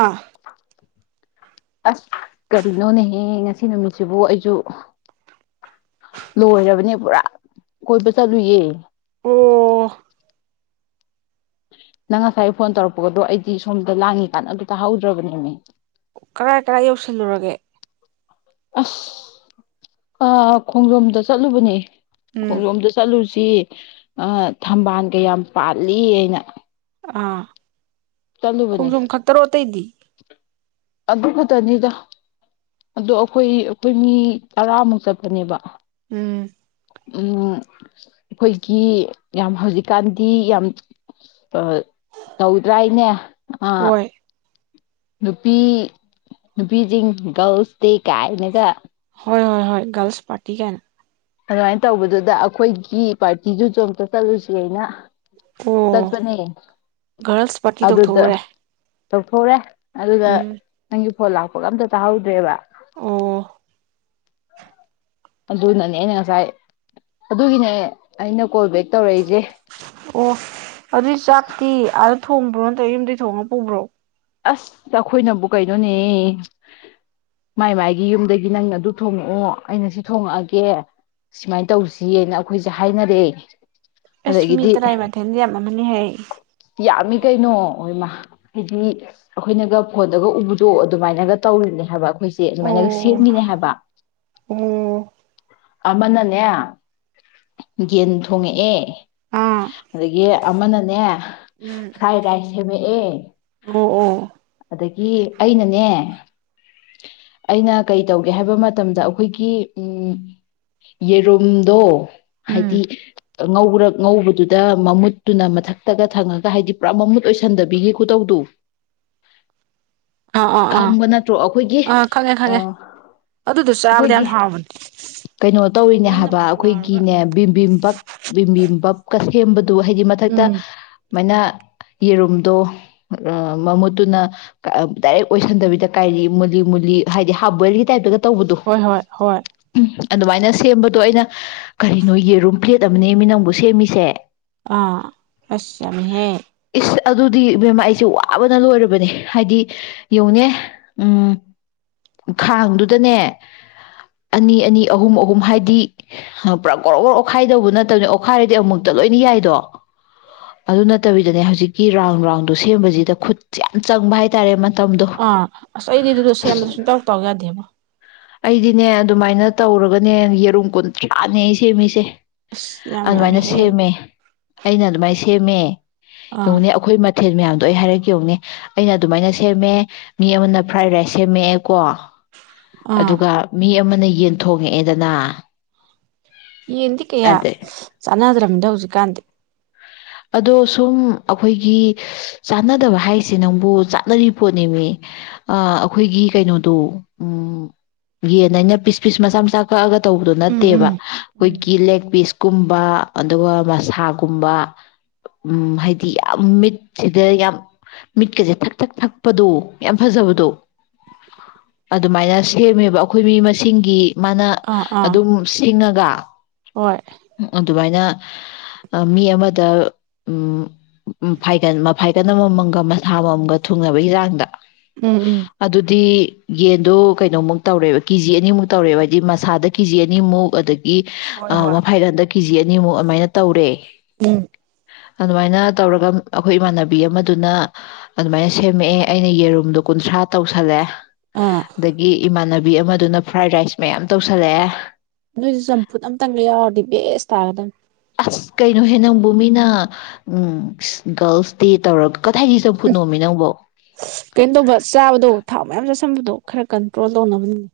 ꯑꯥ ꯑꯁ ꯀꯔꯤꯅꯣꯅꯦꯍꯦ ꯉꯁꯤ ꯅꯨꯃꯤꯠꯁꯤꯕꯨ ꯑꯩꯁꯨ ꯂꯣꯏꯔꯕꯅꯦ ꯄꯨꯔꯥ ꯀꯣꯏꯕ ꯆꯠꯂꯨꯌꯦ ꯑꯣ ꯅꯪ ꯉꯁꯥꯏ ꯐꯣꯟ ꯇꯧꯔꯛꯄꯒꯗꯣ ꯑꯩꯗꯤ ꯁꯣꯝꯗ ꯂꯥꯡꯉꯤ ꯀꯥꯟꯅꯕ ꯇꯥꯍꯧꯗ꯭ꯔꯕꯅꯦꯅꯦ ꯀꯔꯥꯏ ꯀꯔꯥꯏ ꯌꯧꯁꯜꯂꯨꯔꯒꯦ ꯑꯁ ꯈꯣꯡꯖꯣꯝꯗ ꯆꯠꯂꯨꯕꯅꯦ ꯎꯝ ꯈꯣꯝꯗꯣ ꯆꯜꯂ ꯁꯤ ꯊꯝꯕꯥꯜꯒ ꯌꯥꯝ ꯄꯥꯜꯂꯤ ꯑꯩꯅ ꯑꯥ ꯈꯣꯡꯖꯣꯝ ꯈꯛꯇꯔꯣ ꯑꯇꯩꯗꯤ ꯑꯗꯨ ꯈꯛꯇꯅꯤꯗ ꯑꯗꯣ ꯑꯩꯈꯣꯏ ꯑꯩꯈꯣꯏ ꯃꯤ ꯇꯔꯥꯃꯨꯛ ꯆꯠꯄꯅꯦꯕ ꯎꯝ ꯎꯝ ꯑꯩꯈꯣꯏꯒꯤ ꯌꯥꯝ ꯍꯧꯖꯤꯛꯀꯥꯟꯗꯤ ꯌꯥꯝ ꯇꯧꯗ꯭ꯔꯥꯏꯅꯦ ꯑꯥ ꯍꯣꯏ ꯅꯨꯄꯤ ꯅꯨꯄꯤꯁꯤꯡ ꯒꯥꯔꯜꯁꯇꯤ ꯀꯥꯏꯅꯒ ꯍꯣꯏ ꯍꯣꯏ ꯍꯣꯏ ꯔꯜꯁ ꯄꯔꯇꯤ ꯀꯥꯏꯅ ꯑꯗꯨꯃꯥꯏꯅ ꯇꯧꯕꯗꯨꯗ ꯑꯩꯈꯣꯏꯒꯤ ꯄꯥꯔꯇꯤꯁꯨ ꯆꯣ ꯑꯝꯇ ꯆꯠꯂꯨꯁꯤ ꯑꯩꯅ ꯑꯣ ꯆꯠꯄꯅꯦ ꯒꯥꯔꯜꯁ ꯄꯥꯔꯇꯤ ꯑꯗꯨꯗ ꯇꯧꯊꯣꯛꯎꯔꯦ ꯇꯊꯣꯔꯦ ꯑꯗꯨꯒ ꯎꯝ ꯅꯪꯒꯤ ꯍꯣ ꯂꯥꯛꯄꯒ ꯑꯝꯇ ꯇꯥꯍꯧꯗ꯭ꯔꯦꯕ ꯑꯣ ꯑꯗꯨꯅꯅꯦꯩꯅ ꯉꯁꯥꯏ ꯑꯗꯨꯒꯤꯅꯦ ꯑꯩꯅ ꯀꯣꯜ ꯕꯦꯛ ꯇꯧꯔꯛꯏꯁꯦ ꯑꯣ ꯑꯗꯨ ꯆꯥꯇ ꯑ ꯊꯣꯡꯕ꯭ꯔꯣ ꯅꯠꯇ꯭ꯔꯒ ꯌꯨꯝꯩ ꯊꯣꯡꯉ ꯄꯨꯕ꯭ꯔꯣ ꯑꯁ ꯑꯩꯈꯣꯏꯅꯕꯨ ꯀꯩꯅꯣꯅꯦ ꯃꯥꯏ ꯃꯥꯏꯒꯤ ꯌꯨꯝꯗꯒꯤ ꯅꯪꯅ ꯑꯗꯨ ꯊꯣꯡꯉꯛꯑꯣ ꯑꯩꯅ ꯁꯤ ꯊꯣꯡꯉꯛꯑꯒꯦ ꯁꯨꯃꯥꯏꯅ ꯇꯧꯁꯤꯅ ꯑꯩꯈꯣꯏꯁꯦ ꯍꯥꯏꯅꯔꯛꯑꯦ ꯏꯁꯁꯃꯤ ꯇ ꯔꯥꯏ ꯃꯥꯊꯦꯗꯤ ꯌꯥꯝꯅ ꯑꯃꯅꯤ ꯍꯌꯦ ꯌꯥꯝꯃꯤ ꯀꯩꯅꯣ ꯑꯣꯏꯃ ꯍꯥꯏꯗꯤ ꯑꯩꯈꯣꯏꯅꯒ ꯐꯣꯟꯗꯒ ꯎꯕꯗꯣ ꯑꯗꯨꯃꯥꯏꯅꯒ ꯇꯧꯔꯤꯕꯅꯦ ꯍꯥꯏꯕ ꯑꯩꯈꯣꯏꯁꯦ ꯑꯗꯨꯃꯥꯏꯅꯒ ꯑꯣ ꯁꯠꯃꯤꯅꯦ ꯍꯥꯏꯕ ꯑꯣ ꯑꯃꯅꯅꯦ ꯌꯦꯟ ꯊꯣꯡꯉꯛꯑꯦ ꯑꯥ ꯑꯗꯒꯤ ꯑꯃꯅꯅꯦ ꯎꯝ ꯍꯥꯏꯃꯦ ꯑꯦ ꯑꯣ ꯑꯣ ꯑꯗꯒꯤ ꯑꯩꯅꯅꯦ ꯑꯩꯅ ꯀꯩ ꯇꯧꯒꯦ ꯍꯥꯏꯕ ꯃꯇꯝꯗ ꯑꯩꯈꯣꯏꯒꯤ ꯌꯦꯔꯨꯝꯗꯣ ꯎꯝ ꯍꯥꯏꯗꯤ ꯉꯧꯔ ꯉꯧꯕꯗꯨꯗ ꯃꯃꯨꯠꯇꯨꯅ ꯃꯊꯛꯇꯒ ꯊꯪꯉꯒ ꯍꯥꯏꯗꯤ ꯄꯨꯔꯥ ꯃꯃꯨꯠ ꯑꯣꯏꯁꯟꯗꯕꯤꯒꯤ ꯈꯨꯗꯧꯗꯨ ꯑꯥ ꯑꯥ ꯑꯥ ꯈꯪꯕ ꯅꯠꯇ꯭ꯔꯣ ꯑꯩꯈꯣꯏꯒꯤ ꯑꯥ ꯈꯪꯉꯦ ꯑ ꯈꯪꯉꯦ ꯑꯗꯨꯗꯣ ꯆꯥꯕꯗ ꯑꯩꯈꯣꯏꯒꯤ ꯌꯥꯝ ꯍꯥꯎꯕꯅꯦ ꯀꯩꯅꯣ ꯇꯧꯔꯤꯅꯦ ꯅꯝ ꯍꯥꯏꯕ ꯅꯞꯀ ꯂꯥꯎꯔꯒ ꯑꯩꯈꯣꯏꯒꯤꯅꯦ ꯕꯤꯝꯕꯤꯕꯞ ꯕꯤꯕꯤꯕꯞ ꯀꯁ ꯍꯕꯗ ꯑꯗꯨ ꯍꯥꯏꯗꯤ ꯃꯊꯛꯇ ꯎꯝ ꯃꯥꯏꯅ ꯌꯦꯔꯨꯝꯗꯣ ꯑꯃꯃꯨꯠ ꯑꯗꯨꯅ ꯗꯥꯏꯔꯦꯛ ꯑꯣꯏꯁꯟꯗꯕꯤꯗ ꯀꯥꯏꯔꯤ ꯃꯨꯂꯤ ꯃꯨꯂꯤ ꯍꯥꯏꯗꯤ ꯍꯥꯔꯞ ꯕꯣꯏꯜꯒꯤ ꯇꯥꯏꯞꯇ ꯇꯧꯕꯗꯨ ꯍꯣꯏ ꯍꯣꯏ ꯍꯣꯏ ꯎꯝ ꯑꯗꯨꯃꯥꯏꯅ ꯁꯦꯝꯕꯗꯣ ꯑꯩꯅ ꯀꯔꯤꯅꯣ ꯌꯦꯔꯨꯝ ꯄ꯭ꯂꯦꯠ ꯑꯃꯅꯦ ꯃꯤ ꯅꯪꯕꯨ ꯁꯦꯝꯃꯤꯁꯦ ꯑꯥ ꯑꯁ ꯌꯥꯝꯃꯦꯍꯦ ꯑꯗꯨꯗꯤ ꯕꯦꯝꯃ ꯑꯩꯁꯦ ꯋꯥꯕꯅ ꯂꯣꯏꯔ ꯅꯦ ꯍꯥꯏꯗꯤ ꯌꯦꯡꯎꯅꯦ ꯎꯝ ꯈꯥꯡꯗꯨꯗꯅꯦ ꯑꯅꯤ ꯑꯅꯤ ꯑꯍꯨꯝ ꯑꯍꯨꯝ ꯍꯥꯏꯗꯤ ꯄꯨꯔꯥ ꯒꯣꯔꯣ ꯒꯣꯔ ꯑꯣꯠꯈꯥꯏꯗꯧꯕ ꯅꯠꯇꯕꯅꯦ ꯑꯣꯠꯈꯥꯏꯔꯗꯤ ꯑꯃꯨꯛꯇ ꯂꯣꯏꯅ ꯌꯥꯏꯗꯣ ꯑꯗꯨ ꯅꯠꯇꯕꯤꯗꯅꯦ ꯍꯧꯖꯤꯛꯀꯤ ꯔꯥꯎꯟ ꯔꯥꯎꯟꯗꯣ ꯁꯦꯝꯕꯁꯤꯗ ꯈꯨꯠ [unintelligible] ꯆꯪꯕ ꯍꯥꯏ ꯇꯥꯔꯦ ꯃ ꯑꯥ ꯑꯁ ꯑꯩꯗꯤ ꯑꯗꯨꯗ ꯁꯦꯝꯕꯗ ꯁꯨꯡꯇꯧ ꯇꯧ ꯌꯥꯗꯦꯕ ꯑꯩꯗꯤꯅꯦ ꯑꯗꯨꯃꯥꯏꯅ ꯇꯧꯔꯒꯅꯦ ꯌꯦꯔꯨꯝ ꯀꯨꯟꯊ꯭ꯔꯥꯅꯦ ꯑꯩ ꯁꯦꯃꯤꯁꯦ ꯑꯁ ꯌꯥꯝ ꯑꯗꯨꯃꯥꯏꯅ ꯌꯥꯝꯃꯤꯍꯦ ꯁꯦꯝꯃꯦ ꯑꯩꯅ ꯑꯗꯨꯃꯥꯏꯅ ꯊꯦꯃꯦ ꯑꯥ ꯌꯦꯡꯉꯣꯅꯦ ꯑꯩꯈꯣꯏ ꯃꯊꯦꯜ ꯃꯌꯥꯝ ꯇꯣꯏ ꯍꯥꯏꯔꯛ ꯌꯧꯅꯦ ꯑꯩꯅ ꯑꯗꯨꯃꯥꯏꯅ ꯁꯦꯝꯃꯦ ꯃꯤ ꯑꯃꯅ ꯐ꯭ꯔꯥꯏ ꯔꯥꯏꯁ ꯁꯦꯝꯃꯛꯑꯦ ꯀꯣ ꯑꯥ ꯑꯗꯨꯒ ꯃꯤ ꯑꯃꯅ ꯌꯦꯟ ꯊꯣꯡꯉꯛꯑꯦꯗꯅ ꯌꯦꯟꯗꯤ ꯀꯌꯥ ꯑꯗꯩ ꯆꯥꯟꯅꯗ꯭ꯔꯃꯤꯗ ꯍꯧꯖꯤꯛꯀꯥꯟꯗꯤ ꯑꯗꯣ ꯁꯨꯝ ꯑꯩꯈꯣꯏꯒꯤ ꯆꯥꯟꯅꯗꯕ ꯍꯥꯏꯁꯦ ꯅꯪꯕꯨ ꯆꯥꯅꯔꯤ ꯄꯣꯠꯅꯦꯃꯤ ꯑꯩꯈꯣꯏꯒꯤ ꯀꯩꯅꯣꯗꯣ ꯌꯦꯟ ꯑꯩꯅ ꯄꯤꯁ ꯄꯤꯁ ꯃꯆꯥ ꯃꯆꯥ ꯀꯛꯑꯒ ꯇꯧꯕꯗꯣ ꯎꯝ ꯎꯝ ꯅꯠꯇꯦꯕ ꯎꯝ ꯑꯩꯈꯣꯏꯒꯤ ꯂꯦꯒ ꯄꯤꯁ ꯀꯨꯝꯕ ꯑꯗꯨꯒ ꯃꯁꯥꯒꯨꯝꯕ ꯎ ꯍꯥꯏꯗꯤ ꯌꯥꯝ ꯃꯤꯠꯁꯤꯗ ꯌꯥꯝ ꯃꯤꯠꯀꯁꯦ ꯊꯛ ꯊꯛ ꯊꯛꯄꯗꯣ ꯌꯥꯝ ꯐꯖꯕꯗꯣ ꯑꯗꯨꯃꯥꯏꯅ ꯁꯦꯝꯃꯦꯕ ꯑꯩꯈꯣꯏ ꯃꯤ ꯃꯁꯤꯡꯒꯤ ꯃꯥꯅ ꯑꯥ ꯑꯥ ꯑꯗꯨꯝ ꯁꯤꯡꯉꯒ ꯍꯣꯏ ꯑꯗꯨꯃꯥꯏꯅ ꯑ ꯃꯤ ꯑꯃꯗ ꯎꯝ ꯐꯥꯏꯒꯟ ꯃꯐꯥꯏ [unintelligible] ꯑꯃꯃꯝꯒ ꯃꯁꯥ ꯑꯃꯃꯝꯒ ꯊꯨꯡꯅꯕꯩ ꯍꯥꯡꯗ ꯎꯝ ꯎꯝ ꯑꯗꯨꯗꯤ ꯌꯦꯟꯗꯣ ꯀꯩꯅꯣꯃꯨꯛ ꯇꯧꯔꯦꯕ ꯀꯤꯖꯤ ꯑꯅꯤꯃꯨꯛ ꯇꯧꯔꯦꯕ ꯍꯥꯏꯗꯤ ꯃꯁꯥꯗ ꯀꯤꯖꯤ ꯑꯅꯤꯃꯨꯛ ꯑꯗ ꯒꯤ ꯍꯣꯏ ꯑꯥ ꯍꯣꯏ ꯃꯐꯥꯏꯒꯟꯗ ꯀꯤꯖꯤ ꯑꯅꯤꯃꯨꯛ ꯑꯃꯥꯏꯅ ꯇꯧꯔꯦ ꯎꯝ ꯑꯗꯨꯃꯥꯏꯅ ꯇꯧꯔꯒ ꯑꯩꯈꯣꯏ ꯏꯃꯥꯟꯅꯕꯤ ꯑꯃꯗꯨꯅ ꯑꯗꯨꯃꯥꯏꯅ ꯁꯦꯝꯃꯛꯑꯦ ꯑꯩꯅ ꯌꯦꯔꯨꯝꯗꯣ ꯀꯨꯟꯊ꯭ꯔꯥ ꯇꯧꯁꯜꯂꯦ ꯑꯥ ꯑꯗꯒꯤ ꯏꯃꯥꯟ ꯕꯤ ꯑꯃꯗꯨꯅ ꯐ꯭ꯔꯥꯏ ꯔꯥꯏꯁ ꯃꯌꯥꯝ ꯇꯧꯁꯜꯂꯛꯑꯦ ꯅꯣꯏꯁꯨ ꯆꯝꯐꯨꯠ ꯑꯝꯇꯪꯒ ꯌꯥꯎꯔꯗꯤ ꯕꯦꯁ ꯇꯥꯒꯗꯪ ꯑꯁ ꯀꯩꯅꯣꯍꯦ ꯅꯪꯕꯨ ꯃꯤꯅ ꯒꯥꯔꯜꯁ ꯗꯦ ꯇꯧꯔ ꯀꯩꯅ‌ꯣ ꯇꯧꯕ ꯆꯥꯕꯗꯣ ꯊꯥꯎ ꯃꯌꯥꯝ ꯆꯠꯁꯟꯕꯗꯣ ꯈꯔ ꯀꯟꯇ꯭ꯔꯣꯜ ꯇꯧꯅꯕꯅꯤꯅꯦ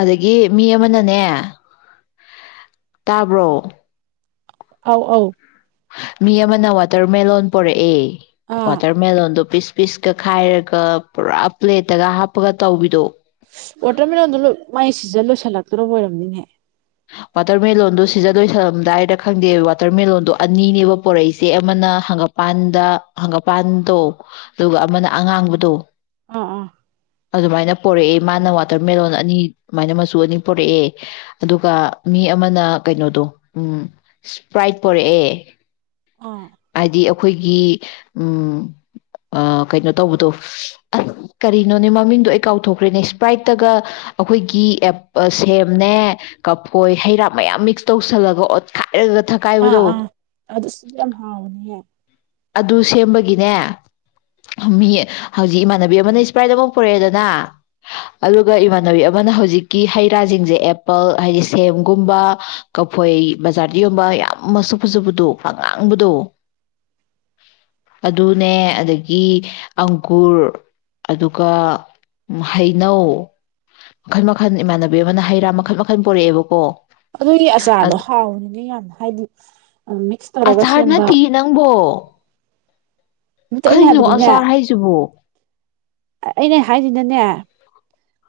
ꯑꯗꯒꯤ ꯃꯤ ꯑꯃꯅꯅꯦ ꯇꯥꯕ꯭ꯔꯣ ꯑꯥꯎ ꯑꯥꯎ ꯃꯤ ꯑꯃꯅ ꯋꯥꯇꯔꯃꯦꯂꯣꯟ ꯄꯣꯔꯛꯑꯦ ꯑꯥ ꯋꯥꯇꯔ ꯃꯦꯂ‌ꯣꯟꯗ‌ꯣ ꯄꯤꯁ ꯄꯤꯁꯀ ꯈꯥꯏꯔꯒ ꯄꯨꯔꯥ ꯄ꯭ꯂꯦꯠꯇꯒ ꯍꯥꯞꯄꯒ ꯇꯧꯕꯤꯗꯣ ꯋꯥꯇꯔꯃꯦꯂꯣꯟꯗꯣ ꯃꯥꯏ ꯁꯤꯖ ꯂꯣꯏꯁꯤꯜꯂꯛꯇ꯭ꯔꯕ ꯑꯣꯏꯔꯝꯅꯤꯅꯦꯍ ꯋꯥꯇꯔꯃꯦꯂꯣꯟꯗꯣ ꯁꯤꯖꯟ ꯂꯣꯏꯁꯜꯂꯝꯗꯥꯏꯔ ꯈꯪꯗꯦ ꯋꯥꯇꯔꯃꯦꯂꯣꯟꯗꯣ ꯑꯅꯤꯅꯦꯕ ꯄꯣꯔꯛꯏꯁꯦ ꯑꯃꯅ ꯍꯪꯒꯄꯥꯟꯗ ꯍꯪꯒꯄꯥꯟꯗꯣ ꯑꯗꯨꯒ ꯑꯃꯅ ꯑꯉꯥꯡꯕꯗꯣ ꯑꯥ ꯑꯥ ꯑꯗꯨꯃꯥꯏꯅ ꯄꯣꯔꯛꯑꯦ ꯃꯥꯅ ꯋꯥꯇꯔꯃꯦꯜꯂꯣꯟ ꯑꯅꯤ ꯑꯗꯨꯃꯥꯏꯅ ꯃꯆꯨ ꯑꯅꯤ ꯄꯣꯔꯛꯑꯦ ꯑꯗꯨꯒ ꯃꯤ ꯑꯃꯅ ꯀꯩꯅꯣꯗꯣ ꯎꯝ ꯏꯁꯄ꯭ꯔꯥꯏꯠ ꯄꯣꯔꯛꯑꯦ ꯑꯥ ꯗꯤ ꯑꯩꯈꯣꯏꯒꯤ ꯎꯝ ꯀꯩꯅꯣ ꯇꯧꯕꯗꯣ ꯑꯁ ꯀꯔꯤꯅꯣꯅꯦ ꯃꯃꯤꯡꯗꯣ ꯑꯩ ꯀꯥꯎꯊꯣꯛꯈ꯭ꯔꯦꯅꯦ ꯏꯁꯄ꯭ꯔꯥꯏꯠꯇꯒ ꯑꯩꯈꯣꯏꯒꯤ ꯁꯦꯝꯅꯦ ꯀꯐꯣꯏ ꯍꯩꯔꯥ ꯃꯌꯥꯝ ꯃꯤꯛꯁ ꯇꯧꯁꯜꯂꯒ ꯑꯣꯠ ꯑ ꯑ ꯑꯗꯨꯁꯨ ꯌꯥꯝ ꯍꯥꯎꯕꯅꯤ ꯍ ꯑꯗꯨ ꯁꯦꯝꯕꯒꯤꯅꯦ ꯃꯤ ꯍꯧꯖꯤꯛ ꯏꯃꯥꯟꯅꯕꯤ ꯑꯃꯅ ꯏꯁꯄ꯭ꯔꯥꯏꯗ ꯑꯃ ꯄꯨꯔꯛꯑꯦꯗꯅ ꯑꯗꯨꯒ ꯏꯃꯥꯟꯅꯕꯤ ꯑꯃꯅ ꯍꯧꯖꯤꯛꯀꯤ ꯍꯩ ꯔꯥꯁꯤꯡꯁꯦ ꯑꯦꯄꯜ ꯍꯥꯏꯗꯤ ꯁꯦꯝꯒꯨꯝꯕ ꯀꯐꯣꯏ ꯕꯖꯥꯔꯗ ꯌ‌ꯣꯟꯕ ꯌꯥꯝ ꯃꯁꯛ ꯐꯖꯕꯗꯨ ꯑꯉꯥꯡꯕꯗꯣ ꯑꯗꯨꯅꯦ ꯑꯗꯒꯤ ꯑꯪꯒꯨꯔ ꯑꯗꯨꯒ ꯍꯩꯅꯧ ꯃꯈꯜ ꯃꯈꯜ ꯏꯃꯥꯟꯅꯕꯤ ꯑꯃꯅ ꯍꯩ ꯔꯥ ꯃꯈꯜ ꯃꯈꯜ ꯄꯔꯛꯑꯦꯕꯀꯣ ꯑꯗꯨꯏꯗꯤ ꯑꯆꯥꯔꯗꯣ ꯍꯥꯎꯅꯤꯅꯦ ꯌꯥꯝ ꯍꯥꯏꯗꯤ ꯃꯤꯛꯁ ꯇꯧꯔꯒ ꯑꯆꯥꯔ ꯁꯦꯝꯕ ꯅꯠꯇꯦ ꯅꯪꯕꯣ ꯅꯠꯇꯦ ꯑꯩꯅ ꯀꯔꯤꯅꯣ ꯍꯥꯏꯕꯗꯤꯅꯦ ꯑꯆꯥꯥꯔ ꯍꯥꯏꯁꯤꯕ‌ꯣ ꯑꯩꯅ ꯍꯥꯏꯁꯤꯅꯅꯦ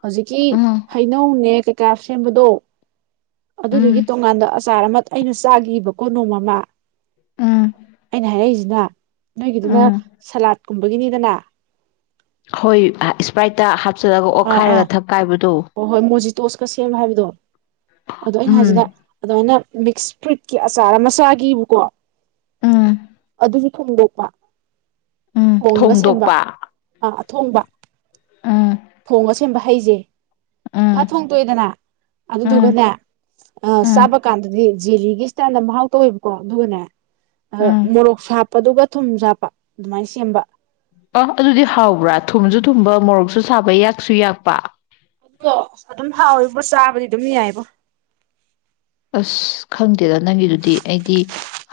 ꯍꯧꯖꯤꯛꯀꯤ ꯎꯝ ꯍꯩꯅꯧꯅꯦ ꯀꯥꯁꯦꯝꯕꯗꯣ ꯑꯗꯨꯗꯨꯒꯤ ꯎꯝ ꯇꯣꯡꯉꯥꯟꯕꯗ ꯑꯆꯥꯔ ꯑꯃ ꯑꯩꯅ ꯆꯥꯒꯤꯕ ꯀꯣ ꯅꯣꯡꯃ ꯑꯃ ꯎꯝ ꯑꯩꯅ ꯍꯥꯏꯔꯛꯏꯁꯤ ꯉ ꯅꯣꯏꯒꯤꯗꯨꯅ ꯎꯝ ꯁꯂꯥꯠ ꯀꯨꯝꯕꯒꯤꯅꯤꯗꯅ ꯍꯣꯏ ꯏꯁꯄ꯭ꯔꯥꯏꯠꯇ ꯍꯥ ꯆꯠꯂꯒ ꯑꯣꯠꯈꯥꯏꯔꯒ ꯊꯛꯀꯥꯏꯕꯗꯣ ꯍ ꯍꯣꯏ ꯃꯣꯖꯤꯇꯣꯁꯀ ꯁꯦꯝꯕ ꯍꯥꯏꯕꯗꯣ ꯑꯗꯣ ꯑꯩꯅ ꯍꯥꯏꯁꯤꯅ ꯎꯝ ꯑꯗꯨꯃꯥꯏꯅ ꯃꯤꯛꯁ ꯐ꯭ꯔꯨꯏꯠꯀꯤ ꯑꯆꯥꯔ ꯑꯃ ꯆꯥꯒꯤꯕꯀꯣ ꯎꯝ ꯑꯗꯨꯁꯨ ꯊꯣꯡꯗꯣꯛꯄ ꯎꯝ ꯊꯣꯡꯉꯒ ꯁꯦꯝꯕ ꯊꯣꯡꯗꯣꯛꯄ ꯑꯥ ꯊꯣꯡꯕ ꯎꯝ ꯐꯣꯡꯁ ꯁꯦꯝꯕ ꯍꯩꯖꯦ ꯐꯠ ꯎꯝ ꯊꯣꯡꯗ‌ꯣꯛꯑꯦꯗꯅ ꯎꯝ ꯑꯗꯨꯗꯨꯒꯅꯦ ꯆꯥꯕ ꯎꯝ ꯀꯥꯟꯗꯗꯤ ꯖꫠꯂꯤꯒꯤ ꯏꯁ꯭ꯇꯥꯏꯜꯗ ꯃꯍꯥꯎ ꯇꯧꯋꯦꯕꯀꯣ ꯑꯗꯨꯒꯅꯦ ꯑ ꯎꯝ ꯃꯣꯔꯣꯛꯁꯨ ꯍꯥꯞꯄꯗꯨꯒ ꯊꯨꯝꯁꯨ ꯍꯥꯞꯄ ꯑꯗꯨꯃꯥꯏꯅ ꯁꯦꯝꯕ ꯑ ꯑꯗꯨꯗꯤ ꯍꯥꯎꯕ꯭ꯔꯥ ꯊꯨꯝꯁꯨ ꯊꯨꯝꯕ ꯃꯣꯔꯣꯛꯁꯨ ꯁꯥꯕ ꯌꯥꯛꯁꯨ ꯌꯥꯛꯄ ꯑꯣ ꯑꯗꯨꯝ ꯍꯥꯎꯋ‌ꯦꯕ ꯆꯥꯕꯗꯤ ꯑꯗꯨꯝ ꯌꯥꯏꯕ ꯑꯁ ꯈꯪꯗꯦꯗ ꯅꯪꯒꯤꯗꯨꯗꯤ ꯑꯩꯗꯤ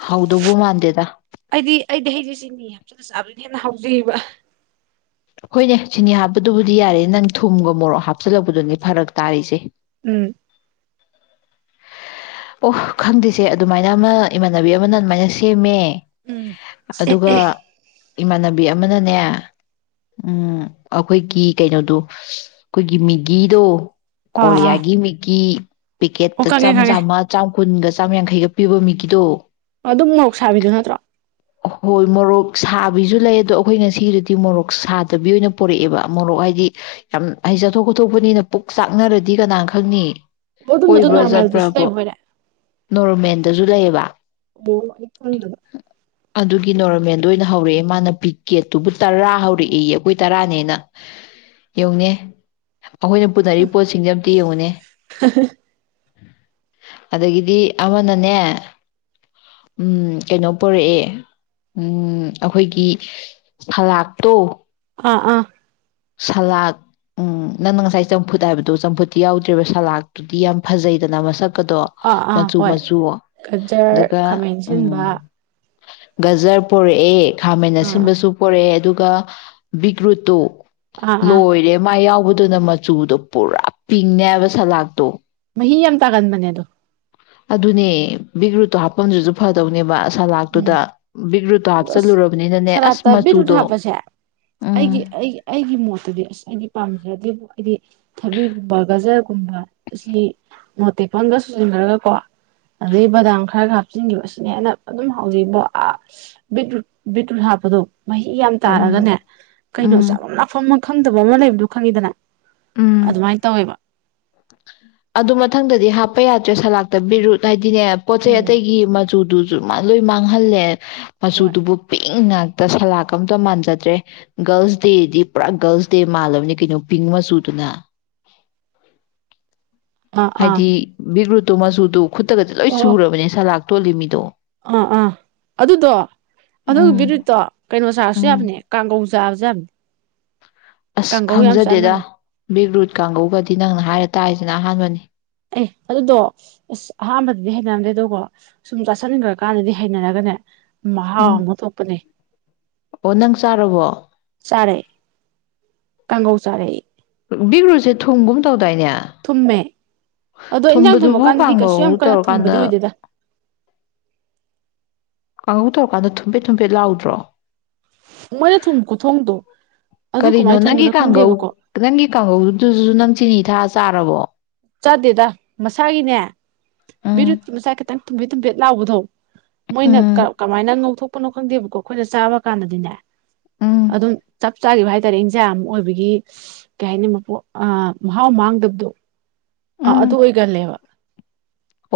ꯍꯥꯎꯗꯧꯕ ꯃꯥꯟꯗꯦꯗ ꯑꯩꯗꯤ ꯑꯩꯗꯤ ꯍꯩꯁꯤ ꯆꯤꯅꯤ ꯍꯥꯞꯆꯤꯜꯂ ꯆꯥꯕꯅ ꯍꯦꯟꯅ ꯍꯥꯎꯖꯩꯕ ꯑꯩꯈꯣꯏꯅꯦ ꯆꯤꯅꯤ ꯍꯥꯞꯄꯗꯨꯕꯨꯗꯤ ꯌꯥꯔꯦ ꯅꯪ ꯊꯨꯝꯒ ꯃꯣꯔꯣꯛ ꯍꯥꯞꯆꯤꯜꯂꯛꯄꯗꯨꯅꯦ ꯐꯔꯛ ꯇꯥꯔꯤꯁꯦ ꯎꯝ ꯑꯣ ꯈꯪꯗ‌ꯦꯁꯦ ꯑꯗꯨꯃꯥꯏꯅ ꯑꯃ ꯏꯃꯥꯟꯅꯕꯤ ꯑꯃꯅ ꯑꯗꯨꯃꯥꯏꯅ ꯁꯦꯝꯃꯦ ꯎꯝ ꯑꯗꯨꯒ ꯏꯃꯥꯟꯅꯕꯤ ꯑꯃꯅꯅꯦ ꯎꯝ ꯑꯩꯈꯣꯏꯒꯤ ꯀꯩꯅꯣꯗꯣ ꯑꯩꯈꯣꯏꯒꯤ ꯃ‌ꯦꯒꯤꯗꯣ ꯑꯥ ꯑꯥ ꯀꯣꯔꯤꯌꯥꯒꯤ ꯃ‌ꯦꯒꯤ ꯑꯣ ꯄꯤꯀꯦꯠꯇ ꯈꯪꯉꯦ ꯆꯥꯝꯃ ꯈꯪꯉꯦ ꯆꯥꯝꯃ ꯒ ꯆꯥꯝꯃ ꯌꯥꯡꯈꯩꯒ ꯄꯤꯕ ꯃꯤꯒꯤꯗꯣ ꯑꯗꯨꯝ ꯃ‌ꯣꯔ‌ꯣꯛ ꯁꯥꯕꯤꯗꯨ ꯅꯠꯇ꯭ꯔꯣ ꯍꯣꯏ ꯃꯣꯔꯣꯛ ꯁꯥꯕꯤꯁꯨ ꯂꯩ ꯑꯗꯣ ꯑꯩꯈꯣꯏ ꯉꯁꯤꯗꯨꯗꯤ ꯃꯣꯔꯣꯛ ꯁꯥꯗꯕꯤ ꯑꯣꯏꯅ ꯄꯣꯔꯛꯑꯦꯕ ꯃꯣꯔꯣꯛ ꯍꯥꯏꯗꯤ ꯌꯥꯝ ꯍꯥꯏꯗꯤ ꯆꯠꯊꯣꯛ ꯈꯣꯊꯣꯛꯄꯅꯤꯅ ꯄꯨꯛ ꯆꯥꯛꯅꯔꯗꯤ ꯀꯅꯥꯅ ꯈꯪꯅꯤ ꯑꯣ ꯑꯗꯨꯝꯕꯗꯣ ꯀꯣꯏꯕ꯭ꯔꯥ ꯅꯣꯔꯃꯦꯜꯗꯁꯨ ꯆꯠꯄ꯭ꯔꯕꯣ ꯂꯩꯕ ꯑꯣꯏꯔꯦ ꯅꯣꯔꯃꯦꯟ ꯁꯨ ꯂꯩꯌꯦꯕ ꯑꯣ ꯑꯩ ꯈꯪꯗꯕ ꯑꯗꯨꯒꯤ ꯅꯣꯔꯃꯦꯜꯗ ꯑꯣꯏꯅ ꯍꯧꯔꯛꯑꯦ ꯃꯥꯅ ꯄꯤꯛꯀꯦꯠꯇꯨꯕꯨ ꯇꯔꯥ ꯍꯧꯔꯛꯏ ꯑꯩꯈꯣꯏ ꯇꯔꯥꯅꯦꯅ ꯌ‌ꯦꯡꯉꯨꯅꯦ ꯑꯩꯈꯣꯏꯅ ꯄꯨꯅꯔꯤꯕ ꯄꯣꯠꯁꯤꯡꯁꯦ ꯑꯝꯇ ꯌꯦꯡꯉꯨꯅꯦ ꯑꯗꯒꯤꯗꯤ ꯑꯃꯅꯅꯦ ꯎꯝ ꯀꯩꯅꯣ ꯄꯨꯔꯛꯑꯦ ꯎꯝ ꯑꯩꯈꯣꯏꯒꯤ ꯐꯂꯥꯛꯇꯣ ꯑꯥ ꯑꯥ ꯁꯂꯥꯗ ꯅꯪꯅ ꯉꯁꯥꯏ ꯆꯝꯐꯨꯠ ꯍꯥꯏꯕꯗꯣ ꯆꯝꯐꯨꯠꯇꯤ ꯌꯥꯎꯗ꯭ꯔ‌ꯦꯕ ꯁꯂꯥꯠꯇꯨꯗꯤ ꯌꯥꯝ ꯐꯖꯩꯗꯅ ꯃꯁꯛ ꯀꯗꯣ ꯑꯥ ꯑꯥ ꯃꯆꯨ ꯍꯣꯏ ꯃꯆꯨ ꯒꯖꯔ ꯑꯗꯨꯒ ꯈꯥꯃꯦꯟ ꯎꯝ ꯑꯁꯤꯟꯕ ꯒꯖꯔ ꯄꯨꯔꯛꯑꯦ ꯈꯥꯃ‌ꯦꯟ ꯑꯥ ꯑꯁꯤꯟꯕꯁꯨ ꯄꯣꯔꯛꯑꯦ ꯑꯗꯨꯒ ꯒ ꯕꯤꯠꯔꯨꯠ ꯇ‌ꯣ ꯑꯥ ꯑꯥ ꯂꯣꯏꯔꯦ ꯃꯥ ꯌꯥꯎꯕ ꯑꯗꯨꯅ ꯃꯆꯨꯗꯣ ꯄꯨꯔꯥ ꯄꯤꯡꯅꯦꯕ ꯁꯂꯥꯗꯇꯣ ꯃꯍꯤ ꯌꯥꯝ ꯇꯥꯒꯟꯕꯅ‌ꯦ ꯑꯗꯨ ꯑꯗꯨꯅꯦ ꯕꯤꯒꯔꯨꯠꯇꯣ ꯍꯥꯞꯄꯝꯗꯔꯁꯨ ꯐꯗꯧꯅꯦꯕ ꯎꯝ ꯁꯂꯥꯠꯇꯨꯗ ꯕꯤꯒ ꯔꯨꯇ ꯑꯗꯣ ꯑꯁ ꯍꯥꯞꯆꯤꯜꯂꯨꯔꯕꯅꯤꯅꯅꯦ ꯑꯁ ꯁꯂꯥꯠꯇ ꯕꯤꯠꯔꯨꯠ ꯃꯆꯨꯗꯣ ꯍꯥꯞꯄꯁꯦ ꯎꯝ ꯑꯩꯒꯤ ꯑꯩꯒꯤ ꯑꯩꯒꯤ ꯃꯣꯠꯇꯗꯤ ꯑꯁ ꯑꯩꯩꯅ ꯄꯥꯝꯖꯦ ꯗ‌ꯦ ꯑꯩꯗꯤ ꯍꯥꯏꯗꯤ ꯊꯕꯤꯒꯨꯝꯕ ꯒꯖꯔꯒꯨꯝꯕ ꯑꯁꯤ ꯃ‌ꯣꯔ‌ꯣꯛ ꯑꯇꯦꯛꯄ ꯑꯝꯒ ꯁꯨꯖꯤꯟꯈ꯭ꯔꯒꯀꯣ ꯑꯗꯩ ꯕꯗꯥꯝ ꯈꯔꯒ ꯍꯥꯞꯆꯤꯟꯈꯤꯕ ꯑꯁꯤꯅ ꯍꯦꯟꯅ ꯑꯗꯨꯝ ꯍꯥꯎꯖꯩꯕꯣ ꯑꯁ ꯕꯤꯇ꯭ꯔꯨꯠ ꯕꯤꯇ꯭ꯔꯨꯠ ꯍꯥꯞꯄꯗꯣ ꯃꯍꯤ ꯌꯥꯝ ꯇꯥꯔꯒꯅꯦ ꯎꯝ ꯀꯩꯅꯣ ꯎꯝ ꯆꯥꯐꯝ ꯂꯥꯛꯐꯝ ꯑꯃ ꯈꯪꯗꯕ ꯑꯃ ꯂꯩꯕꯗꯨꯣ ꯈꯪꯉꯤꯗꯅ ꯎꯝ ꯑꯗꯨꯃꯥꯏꯅ ꯇꯧꯋꯦꯕ ꯑꯗꯨ ꯃꯊꯪꯗꯗꯤ ꯍꯥ ꯂꯄ ꯌꯥꯗ꯭ꯔꯦ ꯁꯂꯥꯛꯇꯕꯤꯔ ꯑꯗꯨꯅꯦ ꯄꯣꯠ ꯆꯩ ꯎꯝ ꯑꯇꯩꯒꯤ ꯆ ꯆꯨꯗꯨꯁꯨ ꯃꯥ ꯂꯣꯏ ꯃꯥꯡꯍꯜꯂꯦ ꯍꯣꯏ ꯃꯁꯨꯨꯗꯨꯕꯨ ꯏꯪ ꯉꯥꯛꯇ ꯁꯂꯥ ꯑꯝꯇ ꯃꯥꯟꯖꯗ꯭ꯔꯦ ꯒꯔꯜꯁ ꯗꯦꯗꯤ ꯄꯨꯔꯥ ꯒꯔꯜꯁ ꯗꯦ ꯃꯥꯜꯂꯕꯅꯤ ꯀꯩꯅꯣ ꯄꯤꯡ ꯃꯆꯨ ꯄꯨꯅ ꯑꯥ ꯑꯥ ꯍꯥꯏꯗꯤ ꯕꯤꯕ ꯇꯃꯁꯨꯗꯣ ꯈꯨꯠꯇꯒꯗꯤ ꯂꯣꯏ ꯆ ꯑꯣ ꯑꯣ ꯁꯨꯔꯕꯅꯦ ꯁꯂꯥꯛꯇ ꯇꯣꯂꯤꯃꯤꯗꯣ ꯑꯥ ꯑꯥ ꯑꯗꯨꯗꯣ ꯑꯗꯨꯒꯤ ꯎꯝ ꯕꯤꯔꯨꯠꯇꯣ ꯀꯩꯅꯣ ꯁꯥꯔꯁꯨ ꯎꯝ ꯌꯥꯕꯅꯦ ꯀꯥꯡꯒꯧ ꯖꯝ ꯑꯁ ꯈꯪꯖꯗꯦꯗ ꯕꯤꯒꯔꯨꯠ ꯀꯥꯡꯒꯒꯗꯤ ꯅꯪꯅ ꯍꯥꯏꯔ ꯇꯥꯁ ꯁꯤꯅ ꯑꯍꯥꯟꯕꯅꯤ ꯑꯦ ꯑꯗꯨꯗꯣ ꯑꯁ ꯑꯍꯥꯟꯕꯗꯗꯤ ꯍꯥꯏꯅꯔꯝꯗꯦ ꯑꯗꯣ ꯣ ꯁꯨꯝ ꯆꯥꯁꯤꯟꯈ꯭ꯔ ꯀꯥꯟꯗꯗꯤ ꯍꯩꯅꯔꯒꯅꯦ ꯎꯝ ꯃꯥꯃ ꯇꯨꯞꯄꯅꯦ ꯑꯣ ꯅꯪ ꯆꯥꯔꯕꯣ ꯆꯥꯔꯦ ꯀꯥꯡꯒꯧ ꯆꯥꯔꯦ ꯕꯤꯒ꯭ꯔꯨꯁꯦ ꯊꯣꯡꯒꯨꯝ ꯇꯧ ꯊꯨꯝꯃꯦ ꯑꯗꯣ ꯏꯟꯖꯥꯡ ꯊꯨꯝꯕꯗꯨꯕꯨ ꯊꯣꯡꯃꯛꯀꯥꯟꯗꯗꯤ ꯀꯩꯁꯨ ꯌꯥꯝ ꯀꯥꯡꯒꯧ ꯀꯟꯅ ꯇꯧꯔꯀꯥꯟꯗ ꯊꯨꯝꯝꯕꯗꯤ ꯑꯣꯏꯗꯦꯗ ꯀꯥꯡꯉꯧ ꯇꯧꯔꯀꯥꯟꯗ ꯊꯨꯝꯐꯦꯠ ꯊꯨꯝꯐꯦꯠ ꯂꯥꯎꯗ꯭ꯔꯣ ꯃꯣꯏꯅ ꯊꯨꯝꯕ ꯈꯨꯊꯣꯡꯗꯣ ꯑꯗꯨ ꯀꯔꯤꯅꯣ ꯀꯃꯥꯏꯅ ꯅꯪꯒꯤ ꯊꯣꯡꯕꯅꯣ ꯀꯥꯡꯒꯧ ꯈꯪꯗꯦꯕꯀꯣ ꯅꯪꯒꯤ ꯀꯥꯡꯒꯧꯗꯨꯁꯨ ꯅꯪ ꯆꯤꯅꯤ ꯄꯤꯊꯥ ꯆꯥꯔꯔꯕꯣ ꯆꯥꯗꯦꯗ ꯃꯁꯥꯒꯤꯅꯦ ꯃꯤꯔꯨ ꯎꯝ ꯃꯁꯥ ꯈꯤꯇꯪ ꯇꯨꯝꯕꯦꯠ ꯇꯨꯝꯕꯦ ꯂꯥꯎꯕꯗꯣ ꯃꯣꯏꯅ ꯎꯝ ꯀꯃꯥꯏꯅ ꯉꯧꯊꯣꯛ ꯄꯅ ꯈꯪꯗꯦꯕꯀꯣ ꯑꯩꯈꯣꯏꯅ ꯆꯥꯕ ꯀꯥꯟꯗꯗꯤꯅꯦ ꯎꯝ ꯑꯗꯨꯝ ꯆꯞ ꯆꯥꯈꯤꯕ ꯍꯥꯏꯇꯥꯔꯦ ꯆꯖꯥ ꯑꯃ ꯑꯣꯏꯕꯒꯤ ꯀꯩ ꯍꯥꯏꯅꯤ ꯃꯄꯣ ꯃꯍꯥꯎ ꯃꯥꯡꯗꯕꯗꯣ ꯑꯥ ꯎꯝ ꯑꯗꯨ ꯑꯣꯏꯒꯅꯦꯕ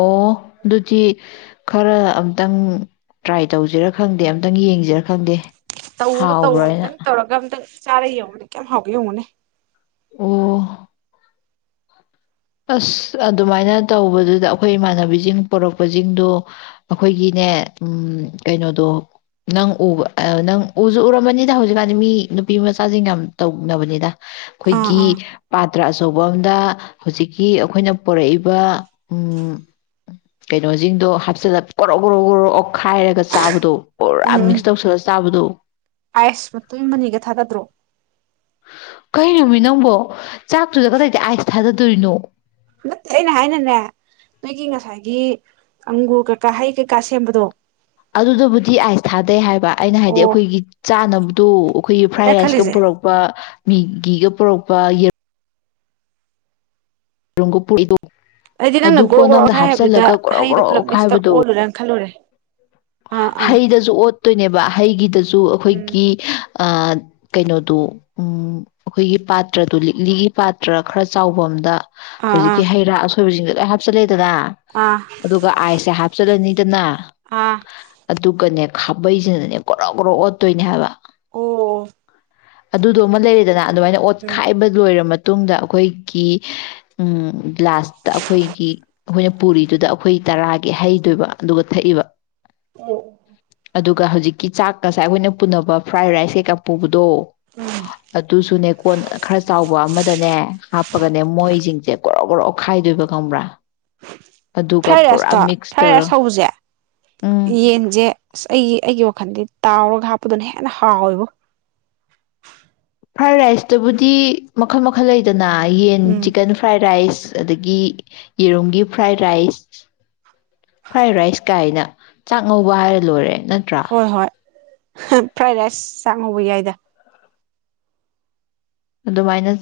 ꯑꯣ ꯑꯗꯨꯗꯤ ꯈꯔ ꯑꯝꯇꯪ ꯇ꯭ꯔꯥꯏ ꯇꯧꯁꯤꯔ ꯈꯪꯗꯦ ꯑꯝꯇꯪ ꯌꯦꯡꯖꯔ ꯈꯪꯗꯦ ꯇꯧ ꯇꯧ ꯍꯥꯎꯕ꯭ꯔꯥ ꯍꯥꯏꯅ ꯑꯇꯪ ꯇꯧꯔꯒꯝ ꯇꯪ ꯆꯥꯔ ꯌꯦꯡꯉꯨꯅꯦ ꯀꯌꯥꯝ ꯍꯥꯎꯒꯦ ꯌꯦꯡꯉꯨꯅꯦ ꯎꯝ ꯑꯁ ꯑꯗꯨꯃꯥꯏꯅ ꯇꯧꯕꯗꯨꯗ ꯑꯩꯈꯣꯏ ꯏꯃꯥꯟꯅꯕꯤꯖꯤꯡ ꯄꯣꯔꯛꯄꯖꯤꯡꯗꯣ ꯑꯩꯈꯣꯏꯒꯤꯅꯦ ꯎꯝ ꯀꯩꯅꯣꯗꯣ ꯅꯪ ꯎꯕ ꯅꯪ ꯎꯖꯨ ꯎꯔꯃꯅꯤꯗ ꯍꯧꯖꯤꯛꯀꯥꯟꯗꯤ ꯃꯤ ꯅꯨꯄꯤ ꯃꯆꯥꯖꯤꯡ ꯌꯥꯝ ꯇꯧꯅꯕꯅꯤꯗ ꯑꯥ ꯈꯣꯏꯒꯤ ꯑꯥ ꯄꯥꯠ ꯇ꯭ꯔ ꯑꯆꯧꯕ ꯑꯝꯗ ꯍꯧꯖꯤꯛꯀꯤ ꯑꯩꯈꯣꯏꯅ ꯄꯣꯔꯛꯏꯕ ꯎꯝ ꯀꯩꯅꯣꯖꯤꯡꯗꯣ ꯍꯥꯞꯆꯤꯜꯂ ꯀꯣꯔꯣ ꯒꯣꯔꯣ ꯒꯣꯔꯣ ꯑꯣꯈꯥꯏꯔꯒ ꯆꯥꯕꯗꯣ ꯄꯨꯔꯥ ꯎꯝ ꯎꯝ ꯃꯤꯛꯁ ꯇꯧꯁꯤꯜꯂꯁ ꯆꯥꯕꯗꯣ ꯑꯥꯏꯁ ꯃꯇꯨꯝ ꯑꯃꯅꯤꯒ ꯊꯥꯗꯗ꯭ꯔꯣ ꯀꯔꯤꯅꯣꯃꯤ ꯅꯪꯕꯣ ꯆꯥꯛꯇꯨꯗ ꯀꯗꯥꯏꯗꯗꯩ ꯑꯥꯏꯁ ꯊꯥꯗꯗꯣꯏꯅꯣ ꯇꯦ ꯑꯩꯅ ꯍꯥꯏꯅꯅꯦ ꯅꯣꯏꯒꯤ ꯉꯁꯥꯏꯒꯤ ꯑꯪꯒꯨꯔ ꯀꯩꯀꯥ ꯍꯩ ꯀꯩꯀꯥ ꯁꯦꯝꯕꯗꯣ ꯑꯗꯨꯗꯕꯨꯗꯤ ꯑꯥꯏꯁ ꯊꯥꯗꯩ ꯍꯥꯏꯕ ꯑꯩꯅ ꯍꯥꯏꯗꯤ ꯑꯣ ꯑꯩꯈꯣꯏꯒꯤ ꯆꯥꯅꯕꯗꯣ ꯑꯩꯈꯣꯏꯒꯤ ꯐ꯭ꯔꯥꯏ ꯑꯩꯅ ꯔꯥꯏꯁꯀ ꯈꯜꯂꯤꯁꯦ ꯄꯨꯔꯛꯄ ꯃꯤꯒꯤꯒ ꯄꯨꯔꯛꯄ ꯌꯦꯔꯨ ꯒꯣꯄꯨꯏꯗꯣ ꯑꯩꯗꯤ ꯅꯪꯅ ꯑꯗꯨ ꯒ꯭ꯔꯣꯛ ꯀꯣꯟ ꯒ꯭ꯔꯣꯛ ꯑꯝꯗ ꯈꯥꯏ ꯍꯥꯏꯕꯗꯨꯗ ꯍꯥꯞꯆꯜꯂꯒ ꯀꯣꯔꯣ ꯍꯩꯗꯣ ꯒꯣꯔꯣ ꯄꯨꯂꯞ ꯃꯤꯛꯁꯇ ꯑꯣꯈꯥꯏꯕꯗꯣ ꯑꯣꯜꯂꯨꯔꯅ ꯈꯜꯂꯨꯔꯦ ꯑꯥ ꯑꯥ ꯍꯩꯗꯁꯨ ꯑꯣꯠꯇꯣꯏꯅꯦꯕ ꯍꯩꯒꯤꯗꯁꯨ ꯎꯝ ꯑꯩꯈꯣꯏꯒꯤ ꯑ ꯑꯥ ꯀꯩꯅꯣꯗꯣ ꯎꯝ ꯑꯈꯣꯏꯒꯤ ꯄꯥꯇ꯭ꯔꯗꯨ ꯂꯤꯛꯂꯤꯒꯤ ꯄꯥꯇ꯭ꯔ ꯈꯔ ꯆꯥꯎꯕ ꯑꯝꯗ ꯑꯥ ꯑꯥ ꯍꯧꯖꯤꯛꯀꯤ ꯍꯩꯔꯥ ꯑꯁꯣꯏ ꯕꯖꯤꯡꯗꯣ ꯂꯣꯏ ꯍꯥꯞꯆꯜꯂꯦ ꯗꯅ ꯑꯥ ꯑꯗꯨꯒ ꯑꯥꯏꯁꯁꯦ ꯍꯥꯞꯆꯜꯂꯅꯤꯗꯅ ꯑꯥ ꯑꯗꯨꯒꯅꯦ ꯈꯥꯕꯩꯖꯤꯅꯅꯦ ꯒꯣꯔꯣ ꯒꯣꯔꯣ ꯑꯣꯠꯇꯣꯏꯅꯦ ꯍꯥꯏꯕ ꯑꯣ ꯑꯗꯨꯗꯣ ꯑꯃ ꯂꯩꯔꯦꯗꯅ ꯑꯗꯨꯃꯥꯏꯅ ꯎꯝ ꯑꯣꯠꯈꯥꯏꯕ ꯂꯣꯏꯔꯃꯠ ꯃꯇꯨꯡꯗ ꯑꯈꯣꯏꯒꯤ ꯎꯝ ꯒꯂꯥꯁꯇ ꯑꯈꯣꯏꯒꯤ ꯑꯩꯈꯣꯏꯅ ꯄꯨꯔꯤꯗꯨꯗ ꯑꯩꯈꯣꯏ ꯇꯔꯥꯒꯤ ꯍꯩꯗꯣꯏꯕ ꯑꯗꯨꯒ ꯊꯛꯏꯕ ꯑꯣ ꯑꯣ ꯑꯗꯨꯒ ꯍꯧꯖꯤꯛꯀꯤ ꯆꯥꯛꯀꯁꯥꯏ ꯑꯩꯈꯣꯏꯅ ꯄꯨꯅꯕ ꯐ꯭ꯔꯥꯏ ꯔꯥꯏꯁ ꯀꯩꯀꯥ ꯄꯨꯕ ꯗꯣ ꯎꯝ ꯑꯗꯨꯁꯨꯅꯦ ꯀꯣꯟ ꯈꯔ ꯆꯥꯎꯕ ꯑꯃꯗꯅꯦ ꯍꯥꯞꯄꯒꯅꯦ ꯃꯣꯏꯖꯤꯡꯖꯦ ꯒꯣꯔꯣ ꯒꯣꯔꯣ ꯑꯣ ꯈꯥꯏꯗꯣꯏꯕ ꯈꯪꯕ꯭ꯔꯥ ꯑꯗꯨꯒ ꯐ꯭ꯔꯥꯏ ꯄꯨꯔꯥ ꯔꯥꯏꯁꯇꯣ ꯃꯤꯛꯁ ꯐ꯭ꯔꯥꯏ ꯇꯧꯔ ꯔꯥꯏꯁ ꯍꯧꯕꯖꯦ ꯎꯝ ꯌꯦꯟꯖꯦ ꯑꯩꯒꯤ ꯑꯩꯒꯤ ꯋꯥꯈꯟꯗꯤ ꯇꯥꯎꯔꯒ ꯍꯥꯞꯄꯗꯨꯅ ꯍꯦꯟꯅ ꯍꯥꯎꯋꯦꯕꯣ ꯐ꯭ꯔꯥꯏ ꯔꯥꯏꯁꯇꯨꯕꯨꯗꯤ ꯃꯈꯜ ꯃꯈꯜ ꯂꯩꯗꯅ ꯑꯥ ꯌꯦꯟ ꯎꯝ ꯆꯤꯀꯟ ꯐ꯭ꯔꯥꯏ ꯔꯥꯏꯁ ꯑꯗꯒꯤ ꯌꯦꯔꯨꯝꯒꯤ ꯐ꯭ꯔꯥꯏ ꯔꯥꯏꯁ ꯐ꯭ꯔꯥꯏ ꯔꯥꯏꯁ ꯀꯥꯏꯅ ꯆꯥꯛ ꯉꯧꯕ ꯍꯥꯏꯔ ꯂꯣꯏꯔꯦ ꯅꯠꯇ꯭ꯔꯥ ꯍꯣꯏ ꯍꯣꯏ ꯍꯥ ꯐ꯭ꯔꯥꯏ ꯔꯥꯏꯁ ꯆꯥꯛ ꯉꯧꯕ ꯌꯥꯏꯗ꯫ ꯑꯗꯨꯃꯥꯏꯅ